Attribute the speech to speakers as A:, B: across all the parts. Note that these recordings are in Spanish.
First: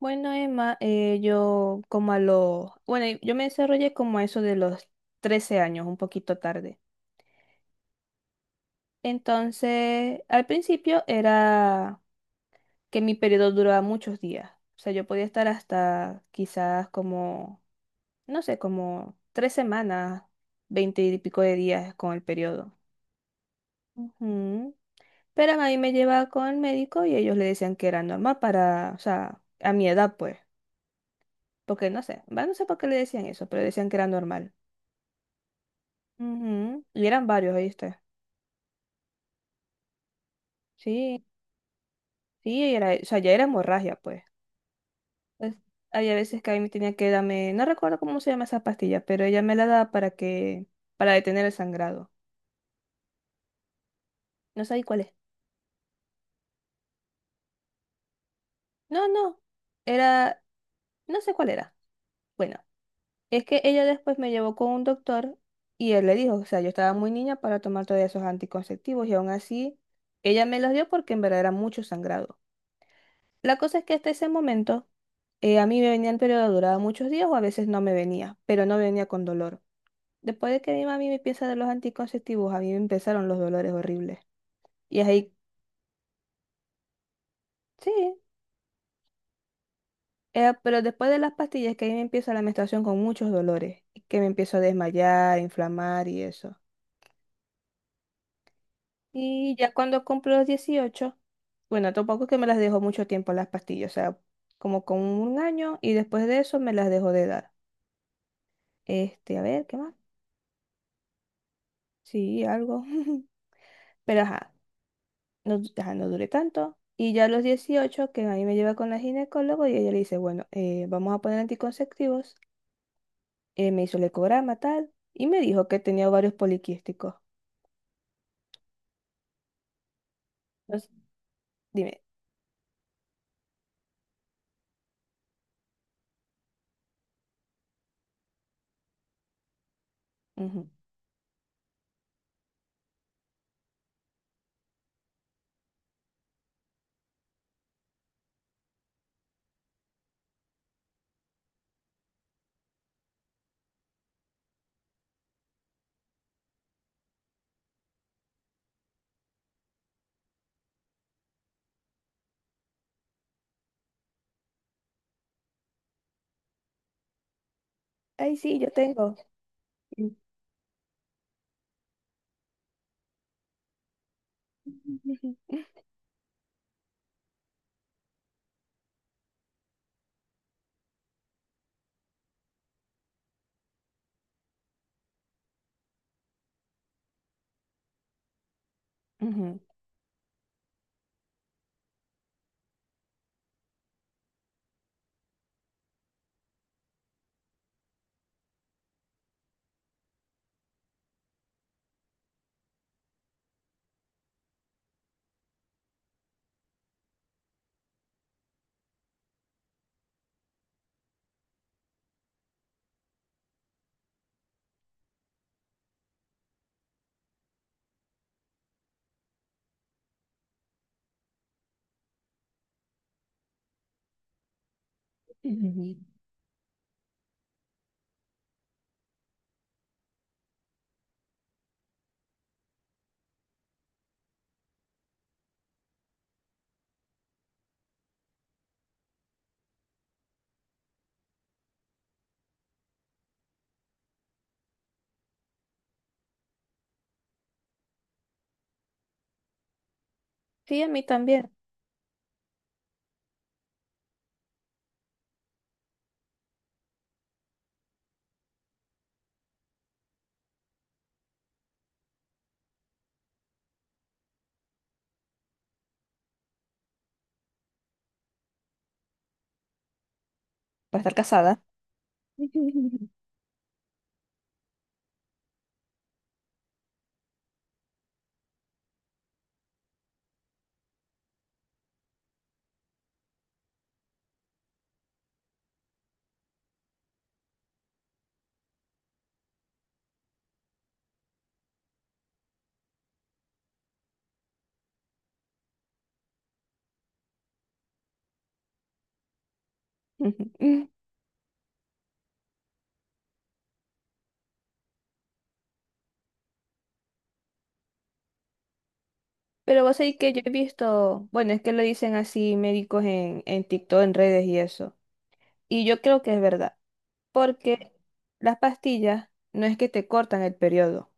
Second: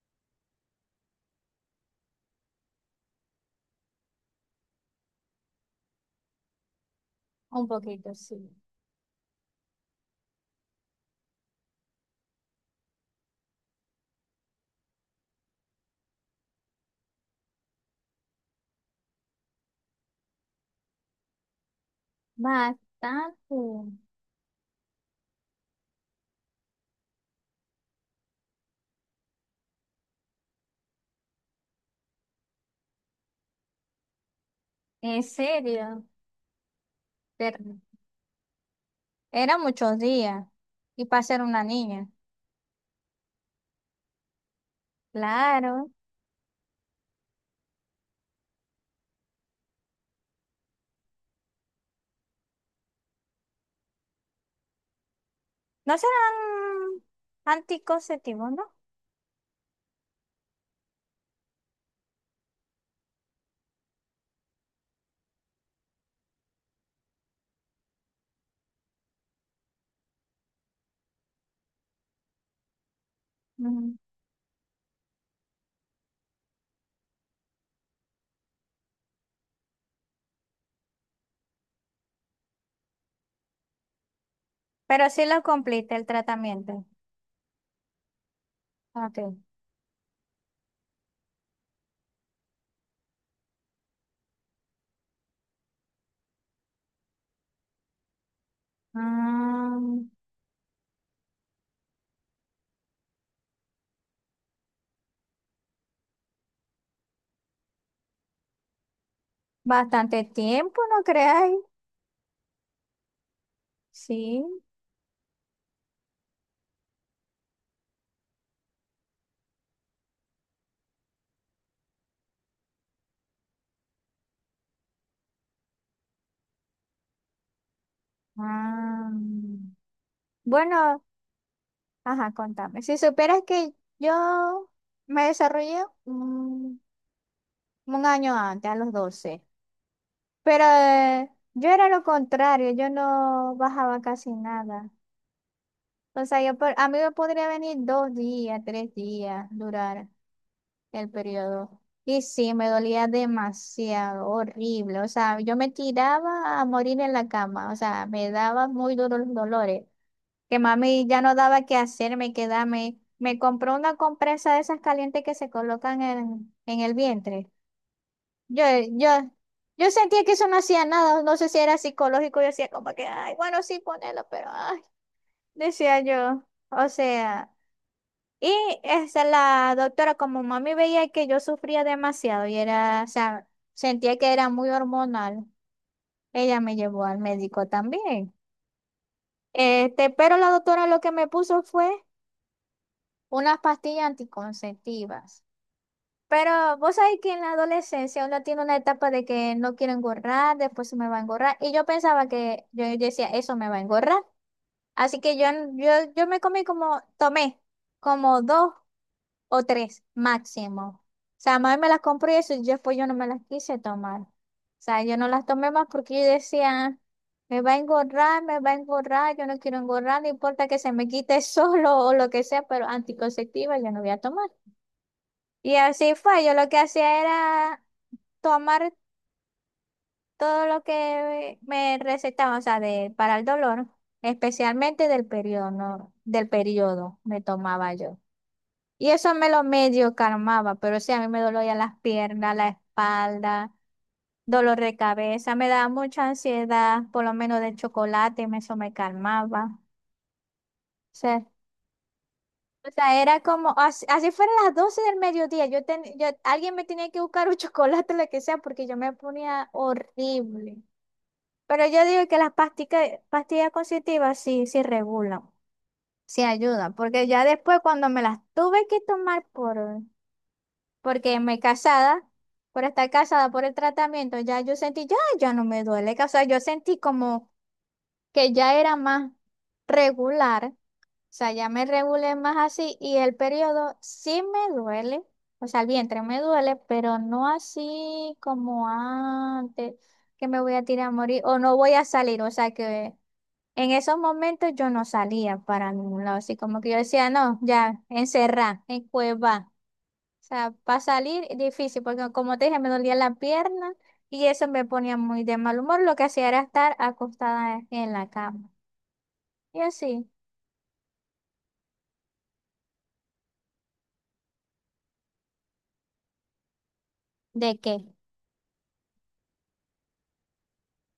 A: Bueno, Emma, yo como a los, bueno, yo me desarrollé como a eso de los 13 años, un poquito tarde.
B: Un poquito, sí.
A: Entonces, al principio era que mi periodo duraba muchos días. O sea, yo podía estar hasta quizás como, no sé, como tres semanas, veinte y pico de días con el periodo.
B: Bastante.
A: Ujú. Pero a mí me llevaba con el médico y ellos le decían que era normal para, o sea, a mi edad, pues. Porque no sé, va, no sé por qué le decían eso, pero decían que era normal.
B: En serio.
A: Ujú, y eran varios,
B: Pero
A: ¿oíste?
B: eran muchos días. Y para
A: Sí,
B: ser una niña.
A: sí, era, o sea, ya era hemorragia, pues. Pues,
B: Claro.
A: había veces que a mí me tenía que darme, no recuerdo cómo se llama esa pastilla, pero ella me la daba para que, para detener el sangrado. No sabía cuál es.
B: No serán anticonceptivos, ¿no?
A: No, no, era, no sé cuál era. Bueno, es que ella después me llevó con un doctor y él le dijo, o sea, yo estaba muy niña para tomar todavía esos anticonceptivos y aún así, ella me los dio porque en verdad era mucho sangrado. La cosa es que
B: Ujú.
A: hasta ese momento a mí me venía el periodo, duraba muchos días o a veces no me venía, pero no venía con dolor. Después de que mi mami me empieza a dar los anticonceptivos, a mí me empezaron los dolores horribles. Y es
B: Pero sí
A: ahí,
B: lo completa el tratamiento.
A: sí,
B: Ok.
A: pero después de las pastillas que ahí me empieza la menstruación con muchos dolores, y que me empiezo a desmayar, inflamar y eso. Y ya
B: Ah,
A: cuando cumplo los dieciocho, bueno, tampoco es que me las dejo mucho tiempo las pastillas, o sea, como con un año y después de eso me las dejo de dar. Este, a ver, ¿qué más?
B: bastante tiempo, ¿no creáis?
A: Sí, algo. Pero
B: Sí.
A: ajá, no, ajá, no duré tanto. Y ya a los 18 que a mí me lleva con la ginecólogo y ella le dice, bueno, vamos a poner anticonceptivos. Me hizo el ecograma, tal, y me dijo que tenía ovarios poliquísticos.
B: Ah.
A: Entonces,
B: Bueno,
A: dime,
B: ajá, contame. Si supieras que yo me desarrollé un año antes, a los 12. Pero
A: ujú.
B: yo era lo contrario, yo no bajaba casi nada. O sea, a mí me podría venir 2 días, 3 días, durar el periodo. Y sí, me dolía demasiado, horrible. O sea, yo me tiraba a morir en la cama. O sea, me daba muy duros los dolores. Que mami ya no daba qué hacerme, quedarme. Me compró una compresa de esas calientes que se colocan en el vientre.
A: Ay, sí,
B: Yo,
A: yo
B: yo,
A: tengo.
B: yo sentía que eso no hacía nada, no sé si era psicológico, yo decía como que, ay, bueno, sí, ponelo, pero, ay,
A: Ujú.
B: decía yo, o sea, y esa, la doctora como mami veía que yo sufría demasiado y era, o sea, sentía que era muy hormonal, ella me llevó al médico también,
A: Ujú.
B: este, pero la doctora lo que me puso fue unas pastillas anticonceptivas. Pero vos sabés que en la adolescencia uno tiene una etapa de que no quiero engordar, después se me va a engorrar. Y yo pensaba que yo decía, eso me va a engorrar. Así que yo me comí como, tomé como dos o tres máximo. O sea, mami me las compró y eso, y yo después yo no me las quise tomar. O sea, yo no las tomé más porque yo decía, me va a engorrar, me va a engorrar, yo no quiero engorrar, no importa que se me quite solo o lo que sea, pero anticonceptiva yo no voy a tomar. Y
A: Ujú.
B: así fue, yo lo que hacía era tomar todo lo que me recetaban, o sea, de, para el dolor, especialmente del periodo, ¿no? Del periodo me tomaba yo. Y eso me lo medio calmaba, pero sí, a mí me dolía las piernas, la espalda, dolor de cabeza, me daba mucha ansiedad, por lo menos del chocolate, eso me calmaba.
A: Sí, a mí
B: O sea,
A: también.
B: o sea, era como, así, así fueron las 12 del mediodía, yo, alguien me tenía que buscar un chocolate, lo que sea, porque yo me ponía horrible. Pero yo digo que las pastillas constitutivas sí, sí regulan, sí ayudan, porque ya después cuando me las tuve que tomar
A: Para estar
B: porque
A: casada.
B: me casada, por estar casada por el tratamiento, ya yo sentí, ya, ya no me duele, o sea, yo sentí como que ya era más regular, o sea, ya me regulé más así y el periodo sí me duele, o sea, el vientre me duele, pero no así como antes, que me voy a tirar a morir o no voy a salir, o sea, que... En esos momentos yo no salía para ningún lado, así como que yo decía, no, ya, encerrá, en cueva. O sea,
A: Ujú.
B: para salir difícil, porque como te dije, me dolía la pierna y eso me ponía muy de mal humor. Lo que hacía era estar acostada en la cama. Y
A: Pero vos sabés
B: así,
A: que yo he visto, bueno, es que lo dicen así médicos en TikTok, en redes y eso. Y yo creo que es verdad,
B: ¿de
A: porque
B: qué?
A: las pastillas no es que te cortan el periodo,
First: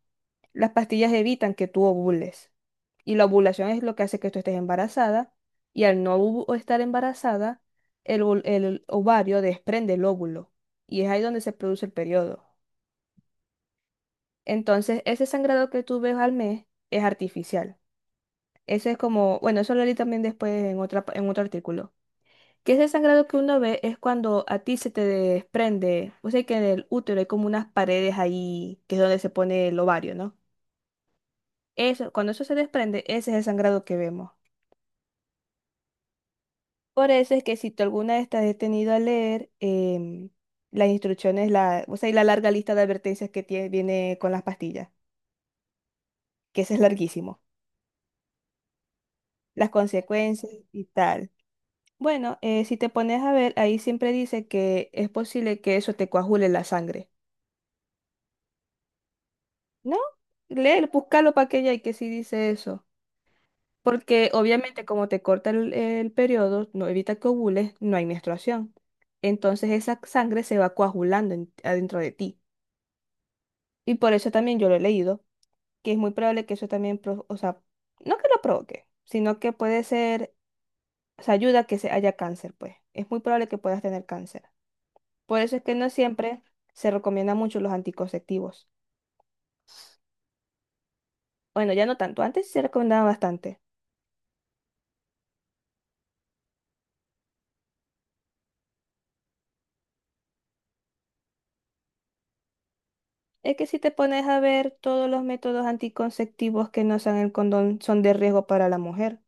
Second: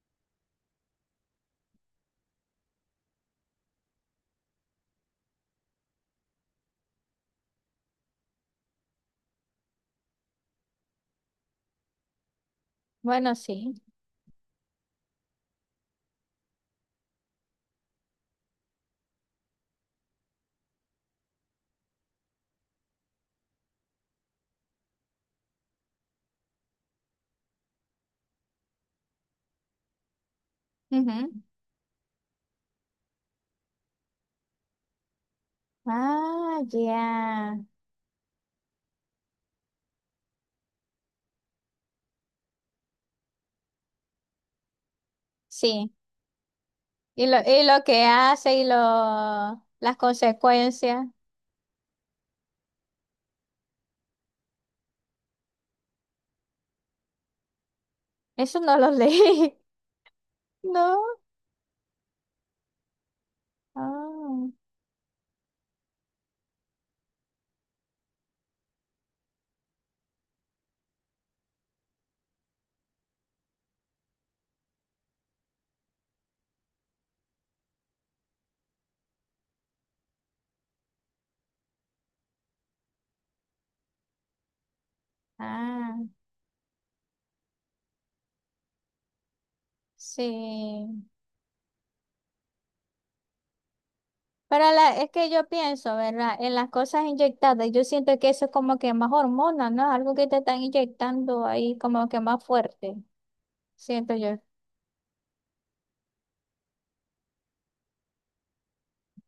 A: las pastillas evitan que tú ovules. Y la ovulación es lo que hace que tú estés embarazada y al no ovu- estar embarazada, el, el ovario desprende el óvulo y es ahí donde se produce el periodo.
B: Bueno, sí.
A: Entonces, ese sangrado que tú ves al mes es artificial. Eso es como, bueno, eso lo leí también después en otra, en otro artículo. Que ese sangrado que uno ve es cuando a ti se te desprende, o sea que en el útero hay como unas paredes ahí, que es donde se pone el ovario, ¿no?
B: Ujú.
A: Eso, cuando eso se desprende, ese es el sangrado que vemos.
B: Ah, ya.
A: Por eso es que si tú alguna vez te has detenido a leer las instrucciones, la, o sea, y la larga lista de advertencias que tiene, viene con las pastillas,
B: Sí.
A: que ese es
B: Y lo,
A: larguísimo,
B: y lo que hace y lo,
A: las
B: las
A: consecuencias y
B: consecuencias,
A: tal. Bueno, si te pones a ver, ahí siempre dice que es posible que eso te coagule la sangre.
B: eso no lo leí.
A: No, léelo,
B: No.
A: búscalo para que haya y que sí dice eso. Porque
B: Ah.
A: obviamente como te corta el periodo, no evita que ovules, no hay menstruación. Entonces esa sangre se va coagulando adentro de ti. Y por eso también yo lo he leído, que es muy probable que eso también, o sea, no que lo provoque, sino que puede ser, o sea, ayuda a que se haya cáncer, pues. Es muy probable que puedas tener cáncer. Por eso es que no
B: Ah.
A: siempre se recomiendan mucho los anticonceptivos.
B: Sí,
A: Bueno, ya no tanto, antes sí se recomendaban bastante.
B: para la, es que yo pienso, ¿verdad? En las cosas inyectadas, yo siento que eso es como que más hormona, ¿no? Algo que te están inyectando ahí como que más fuerte,
A: Es que si te
B: siento
A: pones
B: yo,
A: a ver, todos los métodos anticonceptivos que no sean el condón son de riesgo para la mujer,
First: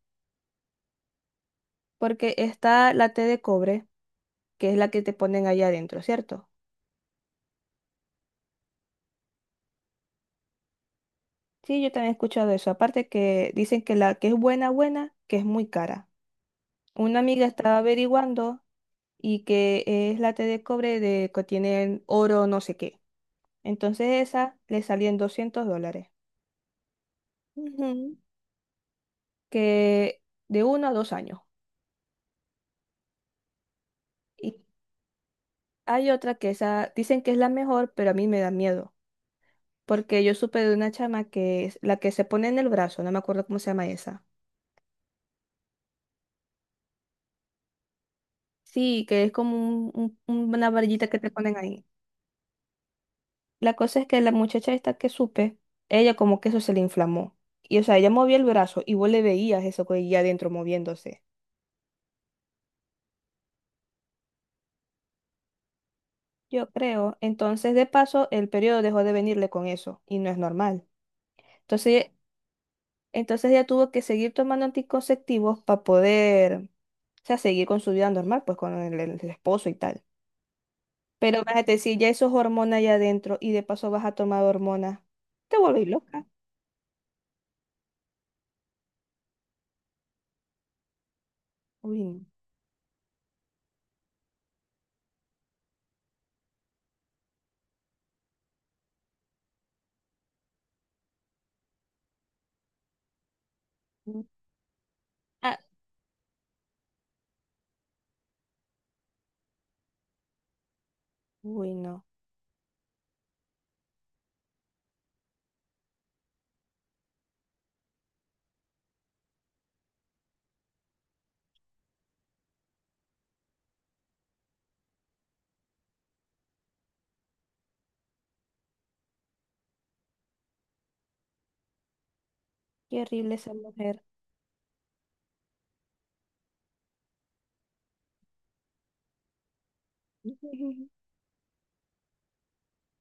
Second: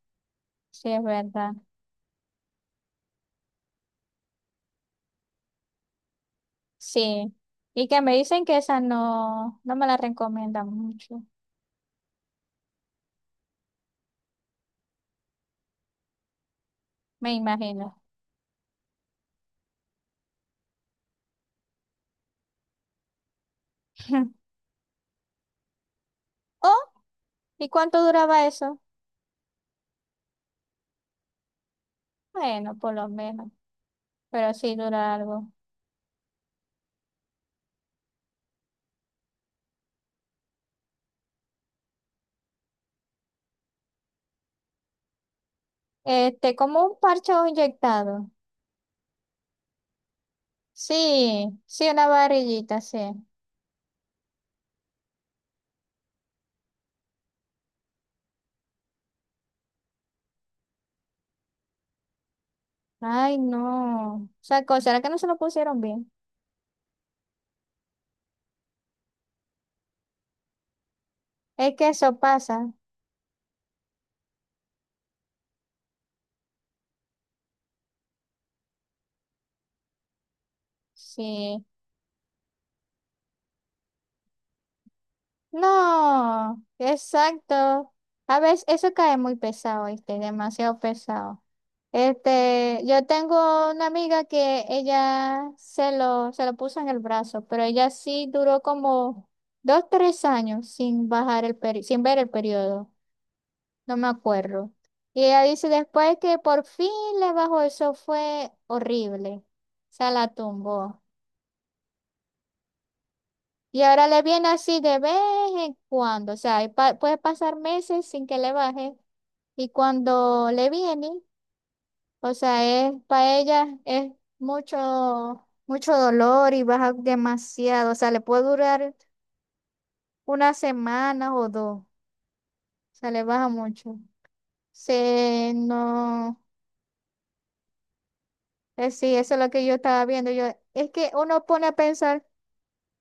B: sí es verdad,
A: porque está la T de cobre, que es la que te ponen allá adentro, ¿cierto?
B: sí. Y que me dicen que esa no, no me la recomiendan mucho,
A: Sí, yo también he escuchado eso. Aparte que dicen que la que es buena, buena, que es muy cara. Una
B: me
A: amiga estaba
B: imagino.
A: averiguando y que es la T de cobre de que tienen oro no sé qué. Entonces esa le salía en $200.
B: Oh, ¿y cuánto
A: Ujú.
B: duraba eso?
A: Que de uno a dos años.
B: Bueno, por lo menos, pero sí dura algo.
A: Hay otra que esa, dicen que es la mejor, pero a mí me da miedo, porque yo supe de una chama que es la que se pone en el brazo, no me acuerdo cómo se llama esa.
B: Este, como un parche inyectado.
A: Sí, que es como una varillita que te ponen
B: Sí,
A: ahí.
B: sí, una varillita, sí.
A: La cosa es que la muchacha esta que supe, ella como que eso se le inflamó. Y o sea, ella movía el brazo y vos le veías eso que ella adentro moviéndose.
B: Ay, no. O sea, ¿será que no se lo pusieron bien?
A: Yo creo, entonces de paso el periodo dejó de venirle con eso y no es normal.
B: Es que
A: Entonces
B: eso pasa.
A: Entonces ella tuvo que seguir tomando anticonceptivos para poder, o sea, seguir con su vida normal, pues con el, el esposo y tal. Pero
B: Sí.
A: imagínate, si ya eso es hormona allá adentro y de paso vas a tomar hormonas, te vuelves loca.
B: No, exacto. A veces eso cae muy pesado, este, demasiado pesado.
A: Uy, no.
B: Este, yo tengo una amiga que ella se lo puso en el brazo, pero ella sí duró como 2, 3 años sin bajar el sin ver el periodo. No me
A: Mm.
B: acuerdo. Y ella
A: Ah,
B: dice después que por fin le bajó, eso fue horrible. Se la tumbó.
A: uy, no.
B: Y ahora le viene así de vez en cuando. O sea, y puede pasar meses sin que le baje. Y cuando le viene, o sea, es para ella es mucho, mucho dolor y baja demasiado. O sea, le puede durar una semana o dos. O
A: Qué
B: sea, le
A: horrible
B: baja
A: esa
B: mucho.
A: mujer.
B: Se no. Sí, eso es lo que yo estaba viendo. Yo, es que uno pone a pensar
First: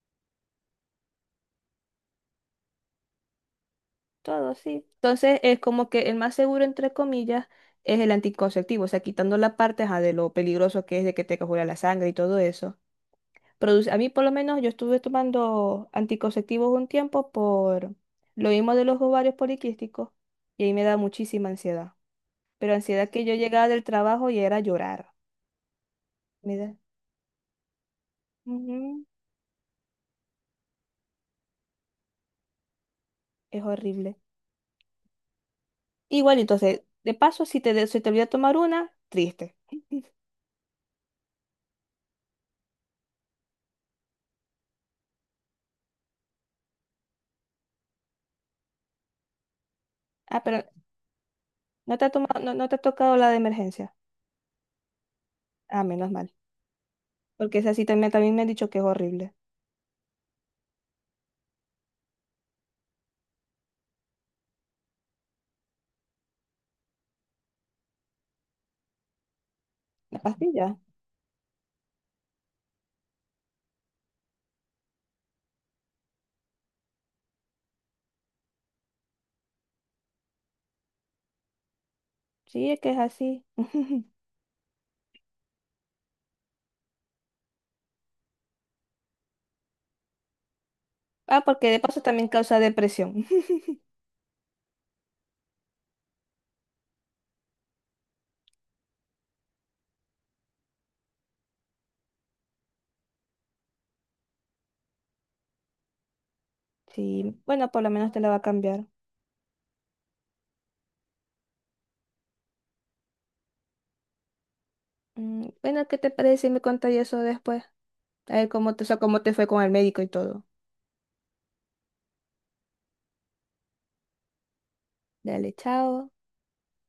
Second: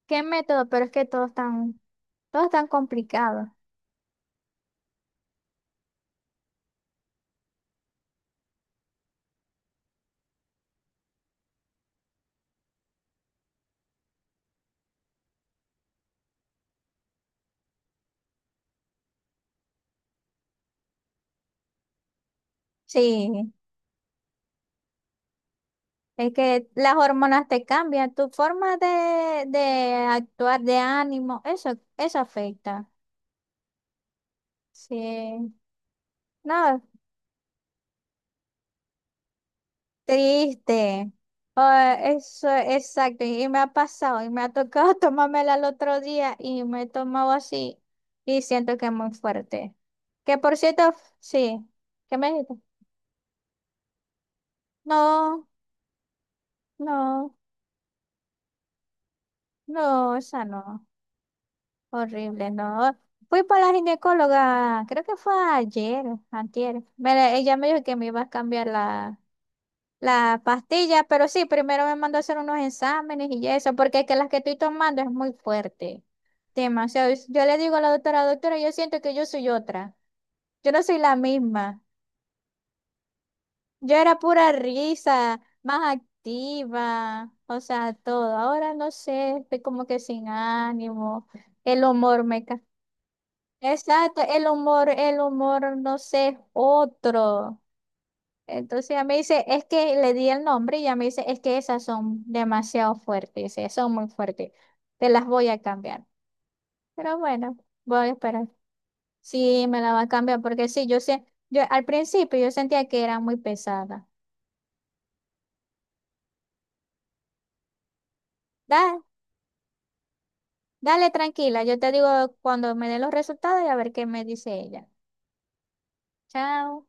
B: qué método, pero es que todos están complicados.
A: Todo, sí. Entonces es como que el más seguro, entre comillas, es el anticonceptivo, o sea, quitando la parte ajá, de lo peligroso que es de que te coagula la sangre y todo eso. A mí por lo menos yo estuve tomando anticonceptivos un tiempo por lo mismo de los ovarios poliquísticos y ahí me da muchísima ansiedad. Pero ansiedad que yo
B: Sí,
A: llegaba del trabajo y era llorar.
B: es
A: Me
B: que
A: da-
B: las hormonas te cambian, tu forma
A: Ujú,
B: de actuar, de ánimo, eso afecta.
A: es horrible.
B: Sí,
A: Igual, entonces,
B: no,
A: de paso, si te, se te olvida tomar una, triste.
B: triste. Ah, eso, exacto, y me ha pasado, y me ha tocado tomármela el otro día, y me he tomado así, y siento que es muy fuerte. Que
A: Ah,
B: por
A: pero
B: cierto, sí,
A: no te ha
B: ¿qué me
A: tomado, no,
B: dijiste?
A: no te ha tocado la de emergencia.
B: No,
A: Ah, menos mal.
B: no,
A: Porque esa sí también, también me han dicho que es horrible.
B: no, esa no, horrible, no. Fui para la ginecóloga, creo que fue ayer, antier. Ella me dijo que me iba a cambiar
A: La
B: la
A: pastilla.
B: pastilla, pero sí, primero me mandó a hacer unos exámenes y eso, porque es que las que estoy tomando es muy fuerte, demasiado. Yo le digo a la doctora, doctora, yo siento que yo soy otra, yo no soy la misma.
A: Sí, es que es así.
B: Yo era pura risa, más activa, o sea, todo. Ahora no sé, estoy como que sin ánimo.
A: Ah, porque de
B: El
A: paso
B: humor
A: también
B: me...
A: causa depresión.
B: Exacto, el humor, no sé, es otro. Entonces ella me dice, es que le di el nombre y ella me dice, es que esas son demasiado fuertes, dice, son muy fuertes. Te las voy a cambiar. Pero
A: Sí,
B: bueno,
A: bueno, por lo
B: voy a
A: menos te la va a
B: esperar.
A: cambiar.
B: Sí, me la va a cambiar porque sí, yo sé, yo al principio yo sentía que era muy pesada.
A: Mm, bueno, ¿qué te parece si me contas eso después? A ver cómo te, o sea, cómo te fue con el médico y todo.
B: Dale, tranquila, yo te digo cuando me den los resultados y a ver qué me dice ella.
A: Dale, chao.
B: Chao.